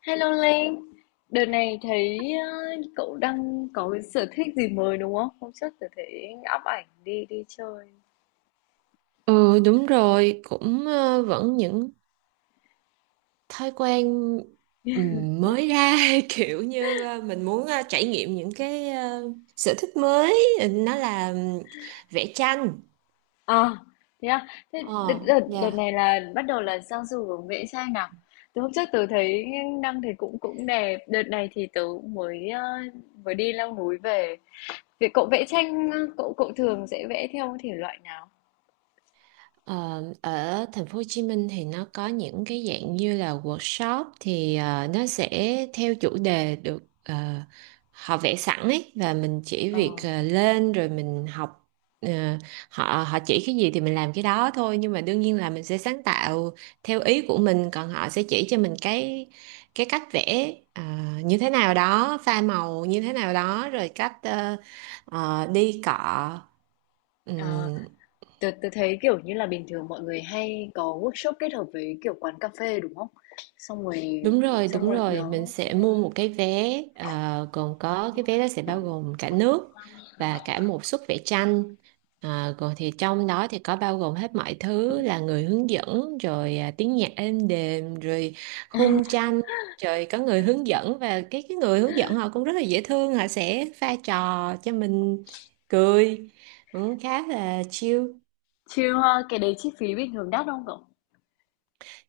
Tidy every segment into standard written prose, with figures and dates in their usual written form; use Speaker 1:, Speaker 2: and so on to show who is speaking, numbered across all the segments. Speaker 1: Hello Linh, đợt này thấy ờ, cậu đang có cái sở thích gì mới đúng không? Hôm trước tôi thấy up ảnh đi đi chơi.
Speaker 2: Ừ, đúng rồi, cũng vẫn những thói quen mới ra kiểu như mình muốn trải nghiệm những cái sở thích mới. Nó là vẽ tranh.
Speaker 1: À, thế à? Thế đợt,
Speaker 2: ờ
Speaker 1: đợt, đợt
Speaker 2: dạ.
Speaker 1: này là bắt đầu là sang du hướng vẽ tranh nào? Từ hôm trước tôi thấy đăng thì cũng cũng đẹp. Đợt này thì tớ cũng mới đi leo núi về. Vậy cậu vẽ tranh, cậu cậu thường sẽ vẽ theo thể loại nào?
Speaker 2: Ờ, ở thành phố Hồ Chí Minh thì nó có những cái dạng như là workshop, thì nó sẽ theo chủ đề, được họ vẽ sẵn ấy, và mình chỉ việc
Speaker 1: Ờ,
Speaker 2: lên rồi mình học. ờ, họ họ chỉ cái gì thì mình làm cái đó thôi, nhưng mà đương nhiên là mình sẽ sáng tạo theo ý của mình, còn họ sẽ chỉ cho mình cái cách vẽ như thế nào đó, pha màu như thế nào đó, rồi cách đi cọ. Ừ.
Speaker 1: à, tớ thấy kiểu như là bình thường mọi người hay có workshop kết hợp với kiểu quán cà phê đúng không? Xong rồi, xong
Speaker 2: Đúng
Speaker 1: rồi
Speaker 2: rồi,
Speaker 1: đó.
Speaker 2: mình sẽ mua một cái vé gồm có, cái vé đó sẽ bao gồm cả nước và cả một suất vẽ tranh. Ờ, còn thì trong đó thì có bao gồm hết mọi thứ, là người hướng dẫn rồi à, tiếng nhạc êm đềm, rồi khung tranh, rồi có người hướng dẫn, và cái người hướng dẫn họ cũng rất là dễ thương, họ sẽ pha trò cho mình cười, cũng khá là chill.
Speaker 1: Chill ha, cái đấy chi phí bình thường đắt không cậu?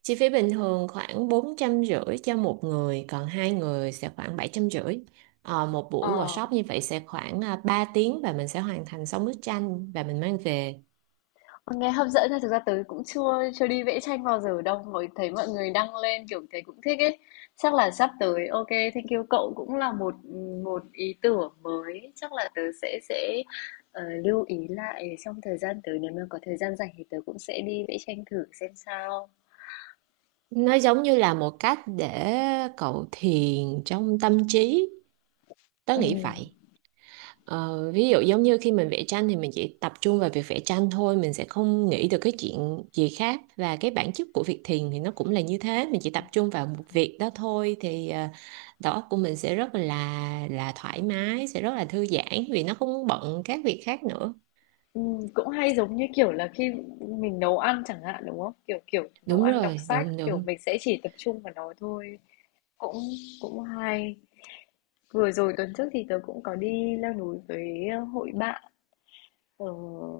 Speaker 2: Chi phí bình thường khoảng 450 cho một người, còn hai người sẽ khoảng 750. Ờ, một
Speaker 1: Ờ,
Speaker 2: buổi workshop như vậy sẽ khoảng 3 tiếng, và mình sẽ hoàn thành 6 bức tranh và mình mang về.
Speaker 1: nghe hấp dẫn nha, thực ra tớ cũng chưa chưa đi vẽ tranh bao giờ đâu. Mới thấy mọi người đăng lên kiểu thấy cũng thích ấy. Chắc là sắp tới, ok, thank you cậu cũng là một một ý tưởng mới. Chắc là tớ sẽ lưu ý lại trong thời gian tới nếu mà có thời gian rảnh thì tớ cũng sẽ đi vẽ tranh thử xem sao.
Speaker 2: Nó giống như là một cách để cậu thiền trong tâm trí, tớ
Speaker 1: Ừ.
Speaker 2: nghĩ vậy. Ờ, ví dụ giống như khi mình vẽ tranh thì mình chỉ tập trung vào việc vẽ tranh thôi, mình sẽ không nghĩ được cái chuyện gì khác, và cái bản chất của việc thiền thì nó cũng là như thế, mình chỉ tập trung vào một việc đó thôi, thì đầu óc của mình sẽ rất là thoải mái, sẽ rất là thư giãn vì nó không bận các việc khác nữa.
Speaker 1: Cũng hay giống như, kiểu là, khi mình nấu ăn chẳng hạn, đúng không? Kiểu, kiểu, nấu
Speaker 2: Đúng
Speaker 1: ăn, đọc
Speaker 2: rồi,
Speaker 1: sách,
Speaker 2: đúng
Speaker 1: kiểu,
Speaker 2: đúng
Speaker 1: mình sẽ chỉ tập trung vào nó thôi, cũng cũng hay. Vừa rồi tuần trước thì tớ cũng có đi leo núi với, hội bạn ở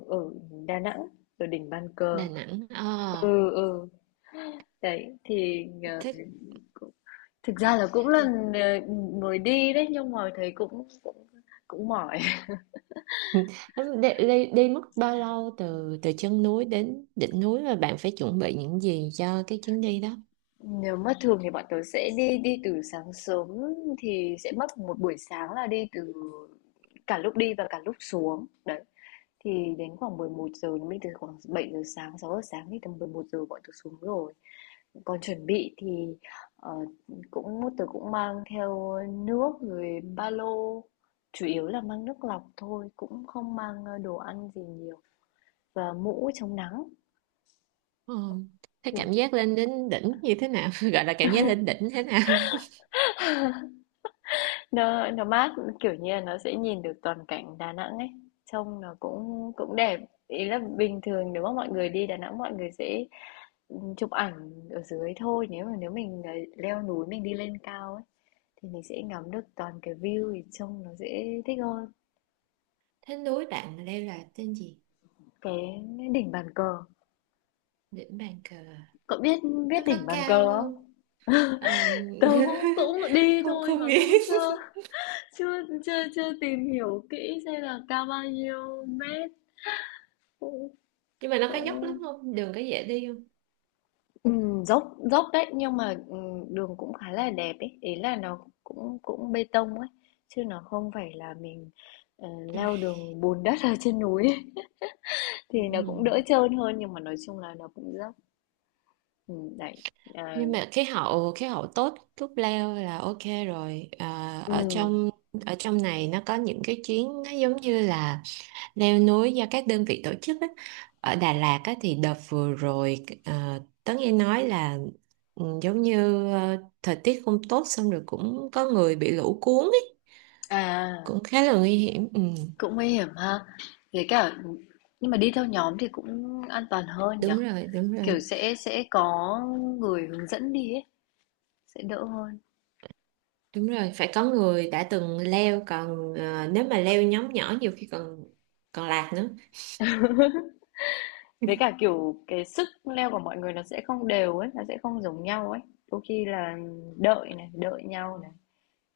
Speaker 1: ở Đà Nẵng, ở đỉnh Bàn Cờ.
Speaker 2: Đà Nẵng à?
Speaker 1: Ừ, ừ, đấy, thì
Speaker 2: Thích.
Speaker 1: cũng thực ra là cũng lần, ờ, mới đi đấy, nhưng mà thấy cũng cũng cũng mỏi.
Speaker 2: Đi mất bao lâu từ từ chân núi đến đỉnh núi, và bạn phải chuẩn bị những gì cho cái chuyến đi đó?
Speaker 1: Nếu mà thường thì bọn tớ sẽ đi đi từ sáng sớm thì sẽ mất một buổi sáng là đi từ cả lúc đi và cả lúc xuống. Đấy. Thì đến khoảng 11 giờ mình từ khoảng 7 giờ sáng, 6 giờ sáng thì tầm 11 giờ bọn tớ xuống rồi. Còn chuẩn bị thì ờ, cũng tớ cũng mang theo nước rồi ba lô, chủ yếu là mang nước lọc thôi, cũng không mang đồ ăn gì nhiều và mũ chống nắng
Speaker 2: Ờ. Thế cảm
Speaker 1: kiểu.
Speaker 2: giác lên đến đỉnh như thế nào? Gọi là cảm giác lên đỉnh thế nào?
Speaker 1: Nó mát, kiểu như là, nó sẽ nhìn được toàn cảnh Đà Nẵng ấy, trông nó cũng cũng đẹp. Ý là bình thường nếu mà mọi người đi Đà Nẵng mọi người sẽ chụp ảnh ở dưới thôi, nếu mà nếu mình leo núi mình đi lên cao ấy, thì mình sẽ ngắm được toàn cái view thì trông nó sẽ thích hơn.
Speaker 2: Thế núi bạn leo là tên gì?
Speaker 1: Cái đỉnh bàn cờ,
Speaker 2: Đỉnh bàn cờ à?
Speaker 1: cậu biết biết
Speaker 2: Nó có
Speaker 1: đỉnh bàn cờ
Speaker 2: cao không?
Speaker 1: không?
Speaker 2: Ờ.
Speaker 1: Tớ cũng cũng đi
Speaker 2: Không
Speaker 1: thôi
Speaker 2: không
Speaker 1: mà cũng
Speaker 2: biết.
Speaker 1: chưa chưa chưa chưa tìm hiểu kỹ xem là cao bao nhiêu mét, cũng
Speaker 2: Nhưng mà nó có dốc lắm
Speaker 1: cũng
Speaker 2: không? Đường có dễ đi không?
Speaker 1: ừm, dốc dốc đấy nhưng mà đường cũng khá là đẹp ấy, ý là nó cũng cũng bê tông ấy chứ nó không phải là mình ờ, leo đường bùn đất ở trên núi ấy. Thì nó cũng
Speaker 2: Ừ.
Speaker 1: đỡ trơn hơn nhưng mà nói chung là nó cũng dốc. Đấy, à,
Speaker 2: Nhưng mà khí hậu tốt lúc leo là ok rồi. À,
Speaker 1: ừm.
Speaker 2: ở trong này nó có những cái chuyến nó giống như là leo núi do các đơn vị tổ chức á. Ở Đà Lạt á, thì đợt vừa rồi tớ nghe nói là ừ, giống như thời tiết không tốt, xong rồi cũng có người bị lũ cuốn ấy,
Speaker 1: À,
Speaker 2: cũng khá là nguy hiểm, ừ.
Speaker 1: cũng nguy hiểm ha, với cả nhưng mà đi theo nhóm thì cũng an toàn hơn nhở,
Speaker 2: Đúng rồi, đúng rồi.
Speaker 1: kiểu sẽ có người hướng dẫn đi ấy sẽ đỡ hơn.
Speaker 2: Đúng rồi, phải có người đã từng leo, còn nếu mà leo nhóm nhỏ nhiều khi còn còn lạc nữa.
Speaker 1: Với cả, kiểu, cái sức leo của mọi người nó sẽ không đều ấy, nó sẽ không giống nhau ấy. Đôi khi là đợi này, đợi nhau này,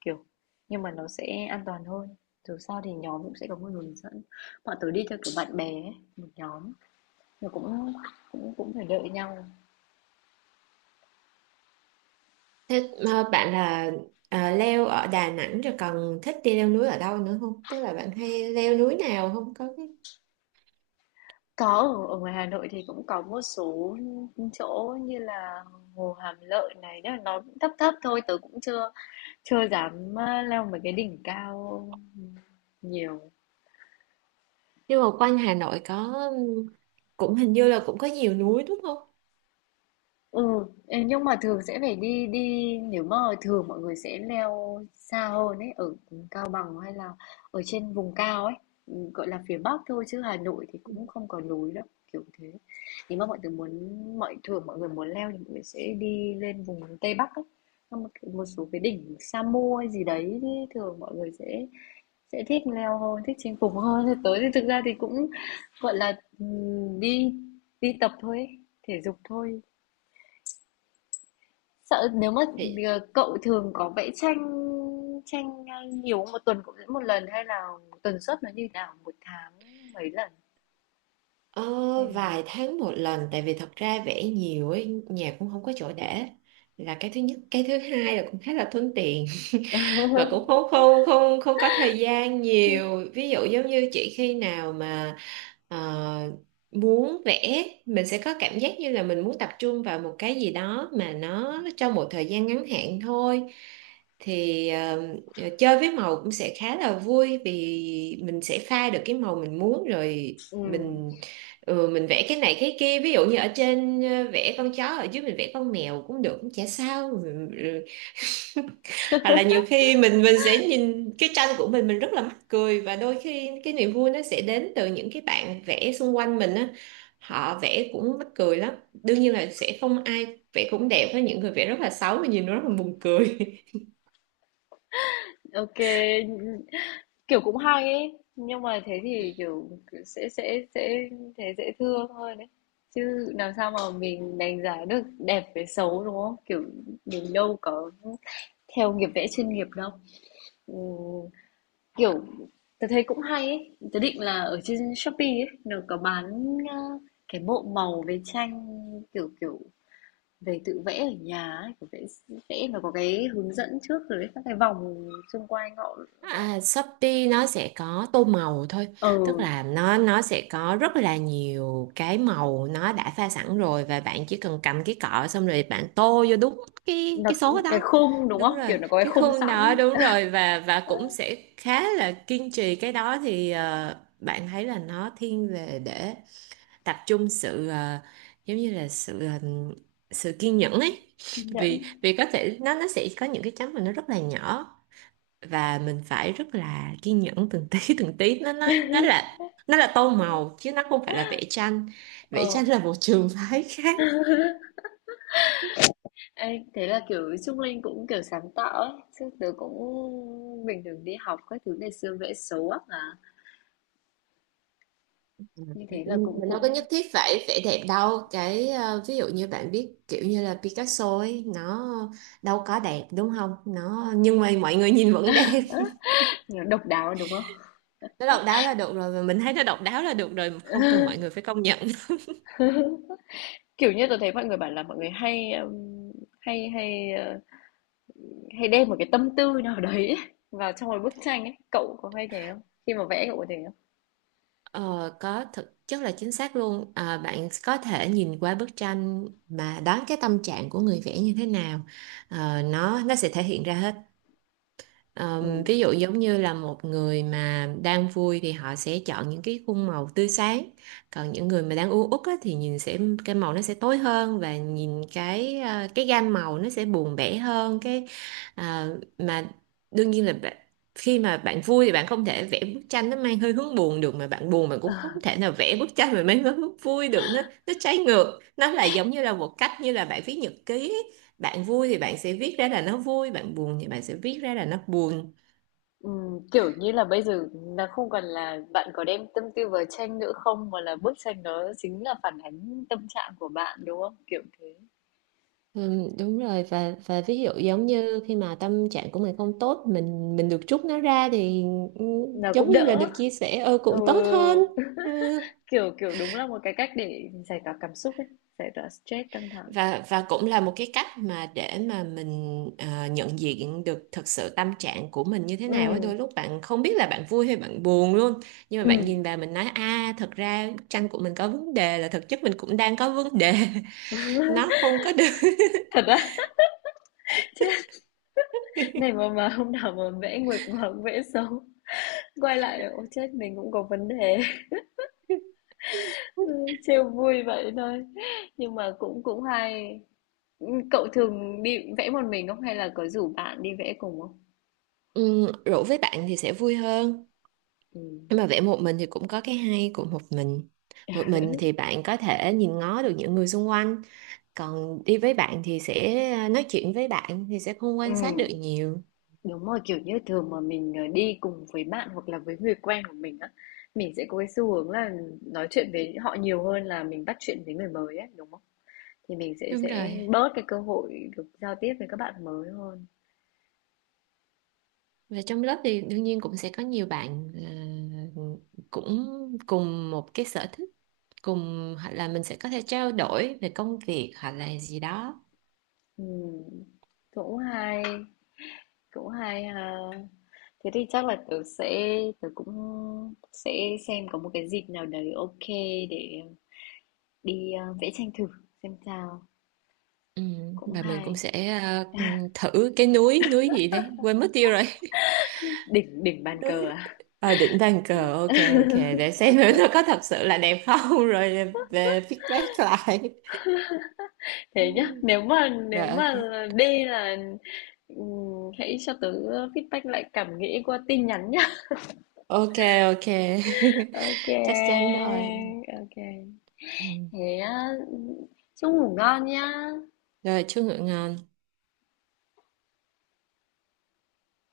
Speaker 1: kiểu, nhưng mà nó sẽ an toàn hơn. Dù sao thì nhóm cũng sẽ có một người hướng dẫn. Bọn tớ đi theo kiểu bạn bè ấy, một nhóm, nó cũng cũng cũng phải đợi nhau.
Speaker 2: Thế mà bạn là leo ở Đà Nẵng rồi, còn thích đi leo núi ở đâu nữa không, tức là bạn hay leo núi nào không có?
Speaker 1: Có, ở, ở ngoài Hà Nội thì cũng có một số chỗ như là Hồ Hàm Lợi này, nhưng mà nó cũng thấp thấp thôi, tớ cũng chưa chưa dám leo mấy cái đỉnh cao nhiều.
Speaker 2: Nhưng mà quanh Hà Nội có, cũng hình như là cũng có nhiều núi đúng không?
Speaker 1: Ừ, ê, nhưng mà thường sẽ phải đi đi nếu mà thường mọi người sẽ leo xa hơn ấy, ở Cao Bằng hay là ở trên vùng cao ấy, ừ, gọi là phía Bắc thôi chứ Hà Nội thì
Speaker 2: Ừ.
Speaker 1: cũng không có núi đâu, kiểu thế. Nếu mà mọi người muốn, thường mọi người muốn leo thì mọi người sẽ đi lên vùng Tây Bắc ấy. Xong một số cái đỉnh Sa Mô hay gì đấy thì thường mọi người sẽ thích leo hơn, thích chinh phục hơn. Thế tới thì thực ra thì cũng gọi là ừ, đi đi tập thôi ấy, thể dục thôi. Sợ nếu mà,
Speaker 2: Thì
Speaker 1: cậu thường có vẽ tranh tranh, ờ, nhiều không? Một tuần cũng vẽ một lần hay là tần suất nó như thế nào? Một tháng mấy lần
Speaker 2: ờ,
Speaker 1: hay là
Speaker 2: vài tháng một lần, tại vì thật ra vẽ nhiều ấy, nhà cũng không có chỗ để, là cái thứ nhất. Cái thứ hai là cũng khá là thuận tiện và cũng không không không không có thời gian nhiều. Ví dụ giống như chị, khi nào mà ờ, muốn vẽ, mình sẽ có cảm giác như là mình muốn tập trung vào một cái gì đó mà nó trong một thời gian ngắn hạn thôi, thì chơi với màu cũng sẽ khá là vui, vì mình sẽ pha được cái màu mình muốn rồi.
Speaker 1: ừm,
Speaker 2: mình ừ, mình vẽ cái này cái kia, ví dụ như ở trên vẽ con chó, ở dưới mình vẽ con mèo cũng được, cũng chả sao. Hoặc là nhiều khi mình sẽ nhìn cái tranh của mình rất là mắc cười, và đôi khi cái niềm vui nó sẽ đến từ những cái bạn vẽ xung quanh mình á, họ vẽ cũng mắc cười lắm. Đương nhiên là sẽ không ai vẽ cũng đẹp, với những người vẽ rất là xấu và nhìn nó rất là buồn cười.
Speaker 1: ô, kiểu, cũng hay ấy, nhưng mà thế thì, kiểu, sẽ thế dễ thương hơn đấy. Chứ làm sao mà mình đánh giá được đẹp với xấu, đúng không? Kiểu, mình đâu có theo nghiệp vẽ chuyên nghiệp đâu. Ừm. Kiểu, tớ thấy cũng hay ấy, tớ định là ở trên Shopee ấy, nó có bán, a, cái bộ màu với tranh, kiểu, kiểu, về tự vẽ ở nhà ấy, kiểu vẽ vẽ nó có cái hướng dẫn trước rồi các cái vòng xung quanh họ họ
Speaker 2: À, Shopee nó sẽ có tô màu thôi,
Speaker 1: ờ,
Speaker 2: tức là nó sẽ có rất là nhiều cái màu, nó đã pha sẵn rồi, và bạn chỉ cần cầm cái cọ, xong rồi bạn tô vô đúng cái
Speaker 1: nó
Speaker 2: cái số
Speaker 1: cái
Speaker 2: đó.
Speaker 1: khung, đúng
Speaker 2: Đúng
Speaker 1: không?
Speaker 2: rồi,
Speaker 1: Kiểu, nó có cái
Speaker 2: cái
Speaker 1: khung
Speaker 2: khung
Speaker 1: sẵn,
Speaker 2: đó, đúng rồi. Và cũng sẽ khá là kiên trì cái đó thì bạn thấy là nó thiên về để tập trung sự giống như là sự sự kiên nhẫn ấy.
Speaker 1: kiên
Speaker 2: vì
Speaker 1: nhẫn.
Speaker 2: vì có thể nó sẽ có những cái chấm mà nó rất là nhỏ, và mình phải rất là kiên nhẫn từng tí từng tí. Nó là, nó là tô màu chứ nó không phải là vẽ tranh. Vẽ tranh
Speaker 1: Ờ,
Speaker 2: là một trường phái khác.
Speaker 1: ê, thế là, kiểu, Trung Linh cũng, kiểu, sáng tạo ấy, chứ tớ cũng bình thường đi học các thứ ngày xưa vẽ xấu ác mà, như thế là cũng
Speaker 2: Mình đâu có
Speaker 1: cũng,
Speaker 2: nhất thiết phải vẽ đẹp đâu, cái ví dụ như bạn biết kiểu như là Picasso ấy, nó đâu có đẹp đúng không, nó, nhưng mà mọi người nhìn vẫn đẹp.
Speaker 1: ờ, độc đáo, đúng không?
Speaker 2: Nó độc đáo là được rồi, và mình thấy nó độc đáo là được rồi, không cần mọi người phải công nhận.
Speaker 1: Kiểu như tôi thấy mọi người bảo là mọi người hay, hay hay, ờ, hay đem một cái tâm tư nào đấy ấy vào trong một bức tranh ấy, cậu có hay thế không? Khi mà vẽ cậu có thế không?
Speaker 2: Ờ, có, thực chất là chính xác luôn, à, bạn có thể nhìn qua bức tranh mà đoán cái tâm trạng của người vẽ như thế nào. Ờ, nó sẽ thể hiện ra hết.
Speaker 1: Ừm.
Speaker 2: Ví dụ giống như là một người mà đang vui thì họ sẽ chọn những cái khung màu tươi sáng, còn những người mà đang u uất á, thì nhìn sẽ, cái màu nó sẽ tối hơn, và nhìn cái à, cái gam màu nó sẽ buồn bã hơn. Cái à, mà Đương nhiên là khi mà bạn vui thì bạn không thể vẽ bức tranh nó mang hơi hướng buồn được, mà bạn buồn bạn cũng không thể nào vẽ bức tranh mà mang hướng vui được. Nó trái ngược. Nó là giống như là một cách như là bạn viết nhật ký, bạn vui thì bạn sẽ viết ra là nó vui, bạn buồn thì bạn sẽ viết ra là nó buồn.
Speaker 1: Kiểu như là bây giờ nó không còn là bạn có đem tâm tư vào tranh nữa không mà là bức tranh đó chính là phản ánh tâm trạng của bạn đúng không? Kiểu thế.
Speaker 2: Ừ, đúng rồi. Và ví dụ giống như khi mà tâm trạng của mình không tốt, mình được trút nó ra thì ừ,
Speaker 1: Nó
Speaker 2: giống
Speaker 1: cũng
Speaker 2: như là được
Speaker 1: đỡ.
Speaker 2: chia sẻ, ừ,
Speaker 1: Ừ,
Speaker 2: cũng tốt hơn, ừ.
Speaker 1: kiểu kiểu đúng là một cái cách để giải tỏa cảm xúc ấy, giải tỏa stress căng thẳng.
Speaker 2: Và cũng là một cái cách mà để mà mình nhận diện được thực sự tâm trạng của mình như thế
Speaker 1: Ừ,
Speaker 2: nào á, đôi lúc bạn không biết là bạn vui hay bạn buồn luôn, nhưng mà
Speaker 1: ừ.
Speaker 2: bạn nhìn vào mình nói a, thật ra bức tranh của mình có vấn đề, là thực chất mình cũng đang có vấn đề. Nó không có được.
Speaker 1: Thật á? Chứ này mà hôm nào mà vẽ nguệch mà vẽ xấu, quay lại ô chết, mình cũng có vấn đề." Ư, trêu vui vậy thôi, nhưng mà cũng cũng hay. Cậu thường đi vẽ một mình không hay là có rủ bạn đi vẽ cùng không?
Speaker 2: Ừ, rủ với bạn thì sẽ vui hơn,
Speaker 1: Ừm.
Speaker 2: nhưng mà vẽ một mình thì cũng có cái hay của một mình. Một mình thì bạn có thể nhìn ngó được những người xung quanh, còn đi với bạn thì sẽ à, nói chuyện với bạn thì sẽ không quan sát
Speaker 1: Ừm,
Speaker 2: được nhiều.
Speaker 1: đúng rồi, kiểu như, thường mà mình đi cùng với bạn hoặc là với người quen của mình á, mình sẽ có cái xu hướng là nói chuyện với họ nhiều hơn là mình bắt chuyện với người mới ấy, đúng không? Thì mình sẽ
Speaker 2: Đúng
Speaker 1: sẽ
Speaker 2: rồi,
Speaker 1: bớt cái cơ hội được giao tiếp với các bạn mới hơn.
Speaker 2: và trong lớp thì đương nhiên cũng sẽ có nhiều bạn ờ, cũng cùng một cái sở thích cùng, hoặc là mình sẽ có thể trao đổi về công việc hoặc là gì đó.
Speaker 1: Ừm, cũng hay, cũng hay ha, thế thì chắc là tớ cũng sẽ xem có một cái dịp nào đấy, ok, để đi vẽ tranh thử xem sao,
Speaker 2: Ừ,
Speaker 1: cũng
Speaker 2: và mình cũng
Speaker 1: hay.
Speaker 2: sẽ thử cái núi núi gì đấy, quên mất tiêu rồi.
Speaker 1: đỉnh đỉnh bàn cờ
Speaker 2: Núi
Speaker 1: à,
Speaker 2: đỉnh Bàn Cờ, ok. Ok, để xem thử nó có thật sự là đẹp không rồi về feedback lại. Ừ,
Speaker 1: thế nhá,
Speaker 2: rồi
Speaker 1: nếu
Speaker 2: ok.
Speaker 1: mà đi là hãy cho tớ feedback lại cảm nghĩ qua tin nhắn nhá.
Speaker 2: Ok, ok.
Speaker 1: Ok,
Speaker 2: Chắc chắn rồi.
Speaker 1: ok,
Speaker 2: Ừ,
Speaker 1: thế á, chúc ngủ ngon nhá.
Speaker 2: rồi chúc ngựa ngon.